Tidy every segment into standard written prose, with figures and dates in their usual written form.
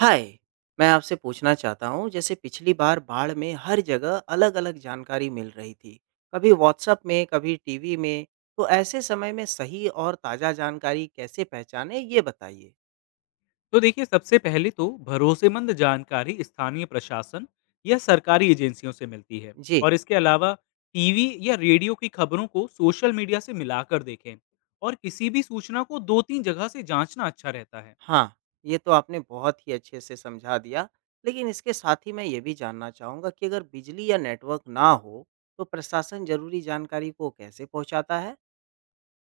हाय। मैं आपसे पूछना चाहता हूँ जैसे पिछली बार बाढ़ में हर जगह अलग-अलग जानकारी मिल रही थी। कभी व्हाट्सएप में कभी टीवी में। तो ऐसे समय में सही और ताज़ा जानकारी कैसे पहचाने ये बताइए। तो देखिए सबसे पहले तो भरोसेमंद जानकारी स्थानीय प्रशासन या सरकारी एजेंसियों से मिलती है। जी। और इसके अलावा टीवी या रेडियो की खबरों को सोशल मीडिया से मिलाकर देखें और किसी भी सूचना को दो तीन जगह से जांचना अच्छा रहता है। हाँ, ये तो आपने बहुत ही अच्छे से समझा दिया। लेकिन इसके साथ ही मैं ये भी जानना चाहूँगा कि अगर बिजली या नेटवर्क ना हो, तो प्रशासन जरूरी जानकारी को कैसे पहुँचाता है?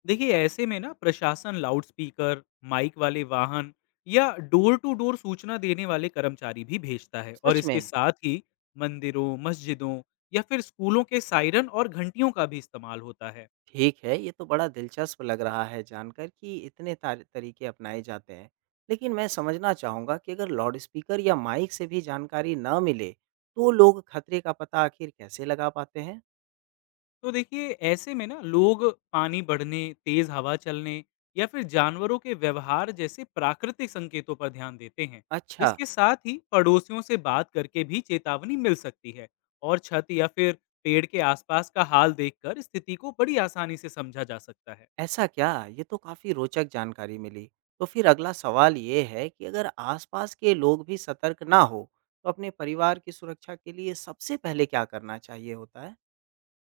देखिए ऐसे में ना प्रशासन लाउडस्पीकर, माइक वाले वाहन या डोर टू डोर सूचना देने वाले कर्मचारी भी भेजता है और सच इसके में। साथ ही मंदिरों, मस्जिदों या फिर स्कूलों के सायरन और घंटियों का भी इस्तेमाल होता है। ठीक है, ये तो बड़ा दिलचस्प लग रहा है जानकर कि इतने तार तरीके अपनाए जाते हैं। लेकिन मैं समझना चाहूँगा कि अगर लाउडस्पीकर या माइक से भी जानकारी ना मिले, तो लोग खतरे का पता आखिर कैसे लगा पाते हैं? तो देखिए ऐसे में ना लोग पानी बढ़ने, तेज हवा चलने या फिर जानवरों के व्यवहार जैसे प्राकृतिक संकेतों पर ध्यान देते हैं। अच्छा। इसके साथ ही पड़ोसियों से बात करके भी चेतावनी मिल सकती है और छत या फिर पेड़ के आसपास का हाल देखकर स्थिति को बड़ी आसानी से समझा जा सकता है। ऐसा क्या? ये तो काफ़ी रोचक जानकारी मिली। तो फिर अगला सवाल ये है कि अगर आसपास के लोग भी सतर्क ना हो, तो अपने परिवार की सुरक्षा के लिए सबसे पहले क्या करना चाहिए होता है?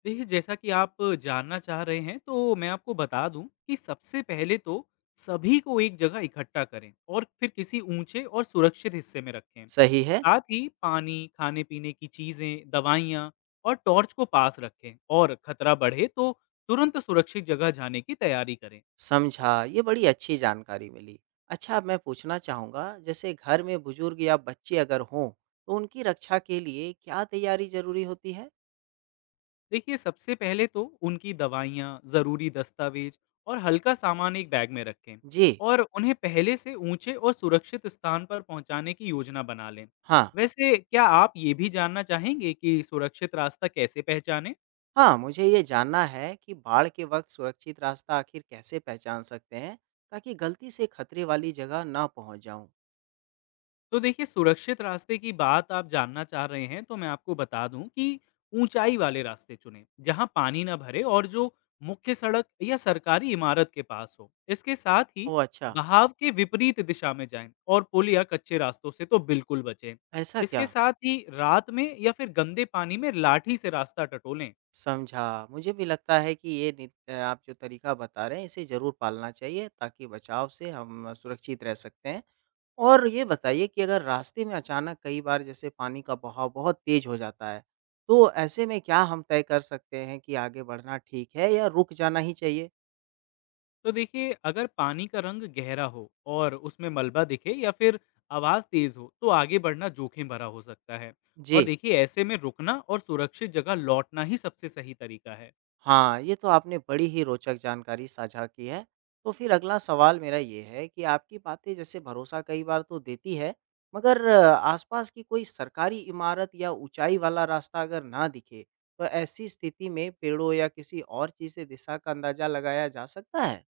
देखिए, जैसा कि आप जानना चाह रहे हैं, तो मैं आपको बता दूँ कि सबसे पहले तो सभी को एक जगह इकट्ठा करें और फिर किसी ऊँचे और सुरक्षित हिस्से में रखें। सही है। साथ ही पानी, खाने-पीने की चीज़ें, दवाइयाँ और टॉर्च को पास रखें और खतरा बढ़े तो तुरंत सुरक्षित जगह जाने की तैयारी करें। समझा, ये बड़ी अच्छी जानकारी मिली। अच्छा, अब मैं पूछना चाहूँगा, जैसे घर में बुजुर्ग या बच्चे अगर हों, तो उनकी रक्षा के लिए क्या तैयारी ज़रूरी होती है? देखिए सबसे पहले तो उनकी दवाइयाँ, ज़रूरी दस्तावेज और हल्का सामान एक बैग में रखें जी। और उन्हें पहले से ऊंचे और सुरक्षित स्थान पर पहुंचाने की योजना बना लें। हाँ। वैसे क्या आप ये भी जानना चाहेंगे कि सुरक्षित रास्ता कैसे पहचानें? हाँ, मुझे ये जानना है कि बाढ़ के वक़्त सुरक्षित रास्ता आखिर कैसे पहचान सकते हैं, ताकि गलती से खतरे वाली जगह ना पहुँच जाऊँ? तो देखिए सुरक्षित रास्ते की बात आप जानना चाह रहे हैं तो मैं आपको बता दूं कि ऊंचाई वाले रास्ते चुने जहां पानी ना भरे और जो मुख्य सड़क या सरकारी इमारत के पास हो। इसके साथ ही ओह! अच्छा। बहाव के विपरीत दिशा में जाएं और पुल या कच्चे रास्तों से तो बिल्कुल बचें। ऐसा क्या? इसके साथ ही रात में या फिर गंदे पानी में लाठी से रास्ता टटोलें। समझा, मुझे भी लगता है कि ये नि आप जो तरीका बता रहे हैं, इसे ज़रूर पालना चाहिए, ताकि बचाव से हम सुरक्षित रह सकते हैं। और ये बताइए कि अगर रास्ते में अचानक कई बार जैसे पानी का बहाव बहुत तेज हो जाता है, तो ऐसे में क्या हम तय कर सकते हैं कि आगे बढ़ना ठीक है या रुक जाना ही चाहिए? तो देखिए अगर पानी का रंग गहरा हो और उसमें मलबा दिखे या फिर आवाज़ तेज़ हो तो आगे बढ़ना जोखिम भरा हो सकता है। और जी। देखिए ऐसे में रुकना और सुरक्षित जगह लौटना ही सबसे सही तरीका है। हाँ, ये तो आपने बड़ी ही रोचक जानकारी साझा की है। तो फिर अगला सवाल मेरा ये है कि आपकी बातें जैसे भरोसा कई बार तो देती है, मगर आसपास की कोई सरकारी इमारत या ऊंचाई वाला रास्ता अगर ना दिखे, तो ऐसी स्थिति में पेड़ों या किसी और चीज़ से दिशा का अंदाजा लगाया जा सकता है?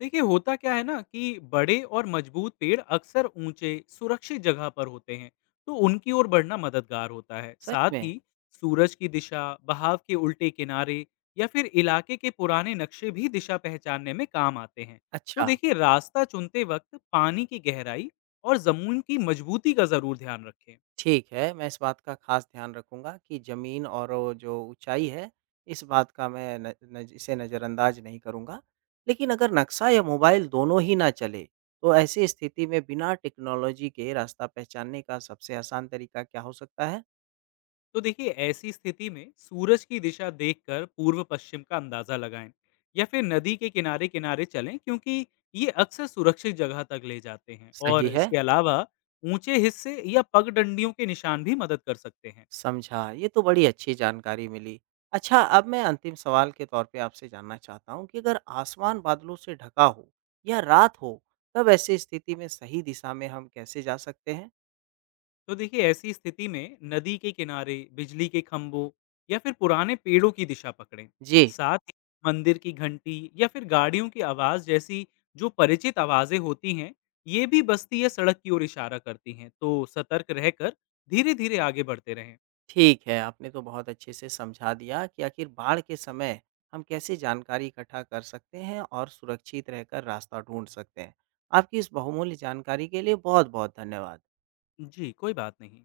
देखिए होता क्या है ना कि बड़े और मजबूत पेड़ अक्सर ऊंचे सुरक्षित जगह पर होते हैं तो उनकी ओर बढ़ना मददगार होता है। सच साथ में? ही सूरज की दिशा, बहाव के उल्टे किनारे या फिर इलाके के पुराने नक्शे भी दिशा पहचानने में काम आते हैं। तो अच्छा। देखिए रास्ता चुनते वक्त पानी की गहराई और जमीन की मजबूती का जरूर ध्यान रखें। ठीक है। मैं इस बात का ख़ास ध्यान रखूँगा कि ज़मीन और वो जो ऊँचाई है, इस बात का मैं न नज़ इसे नज़रअंदाज़ नहीं करूँगा। लेकिन अगर नक्शा या मोबाइल दोनों ही ना चले, तो ऐसी स्थिति में बिना टेक्नोलॉजी के रास्ता पहचानने का सबसे आसान तरीका क्या हो सकता है? तो देखिए ऐसी स्थिति में सूरज की दिशा देखकर पूर्व पश्चिम का अंदाजा लगाएं या फिर नदी के किनारे किनारे चलें क्योंकि ये अक्सर सुरक्षित जगह तक ले जाते हैं। और सही है। इसके अलावा ऊंचे हिस्से या पगडंडियों के निशान भी मदद कर सकते हैं। समझा, ये तो बड़ी अच्छी जानकारी मिली। अच्छा, अब मैं अंतिम सवाल के तौर पे आपसे जानना चाहता हूँ कि अगर आसमान बादलों से ढका हो या रात हो, तब ऐसी स्थिति में सही दिशा में हम कैसे जा सकते हैं? तो देखिए ऐसी स्थिति में नदी के किनारे बिजली के खंभों या फिर पुराने पेड़ों की दिशा पकड़ें। जी। साथ ही मंदिर की घंटी या फिर गाड़ियों की आवाज़ जैसी जो परिचित आवाज़ें होती हैं, ये भी बस्ती या सड़क की ओर इशारा करती हैं। तो सतर्क रहकर धीरे धीरे आगे बढ़ते रहें। ठीक है, आपने तो बहुत अच्छे से समझा दिया कि आखिर बाढ़ के समय हम कैसे जानकारी इकट्ठा कर सकते हैं और सुरक्षित रहकर रास्ता ढूंढ सकते हैं। आपकी इस बहुमूल्य जानकारी के लिए बहुत-बहुत धन्यवाद। जी कोई बात नहीं।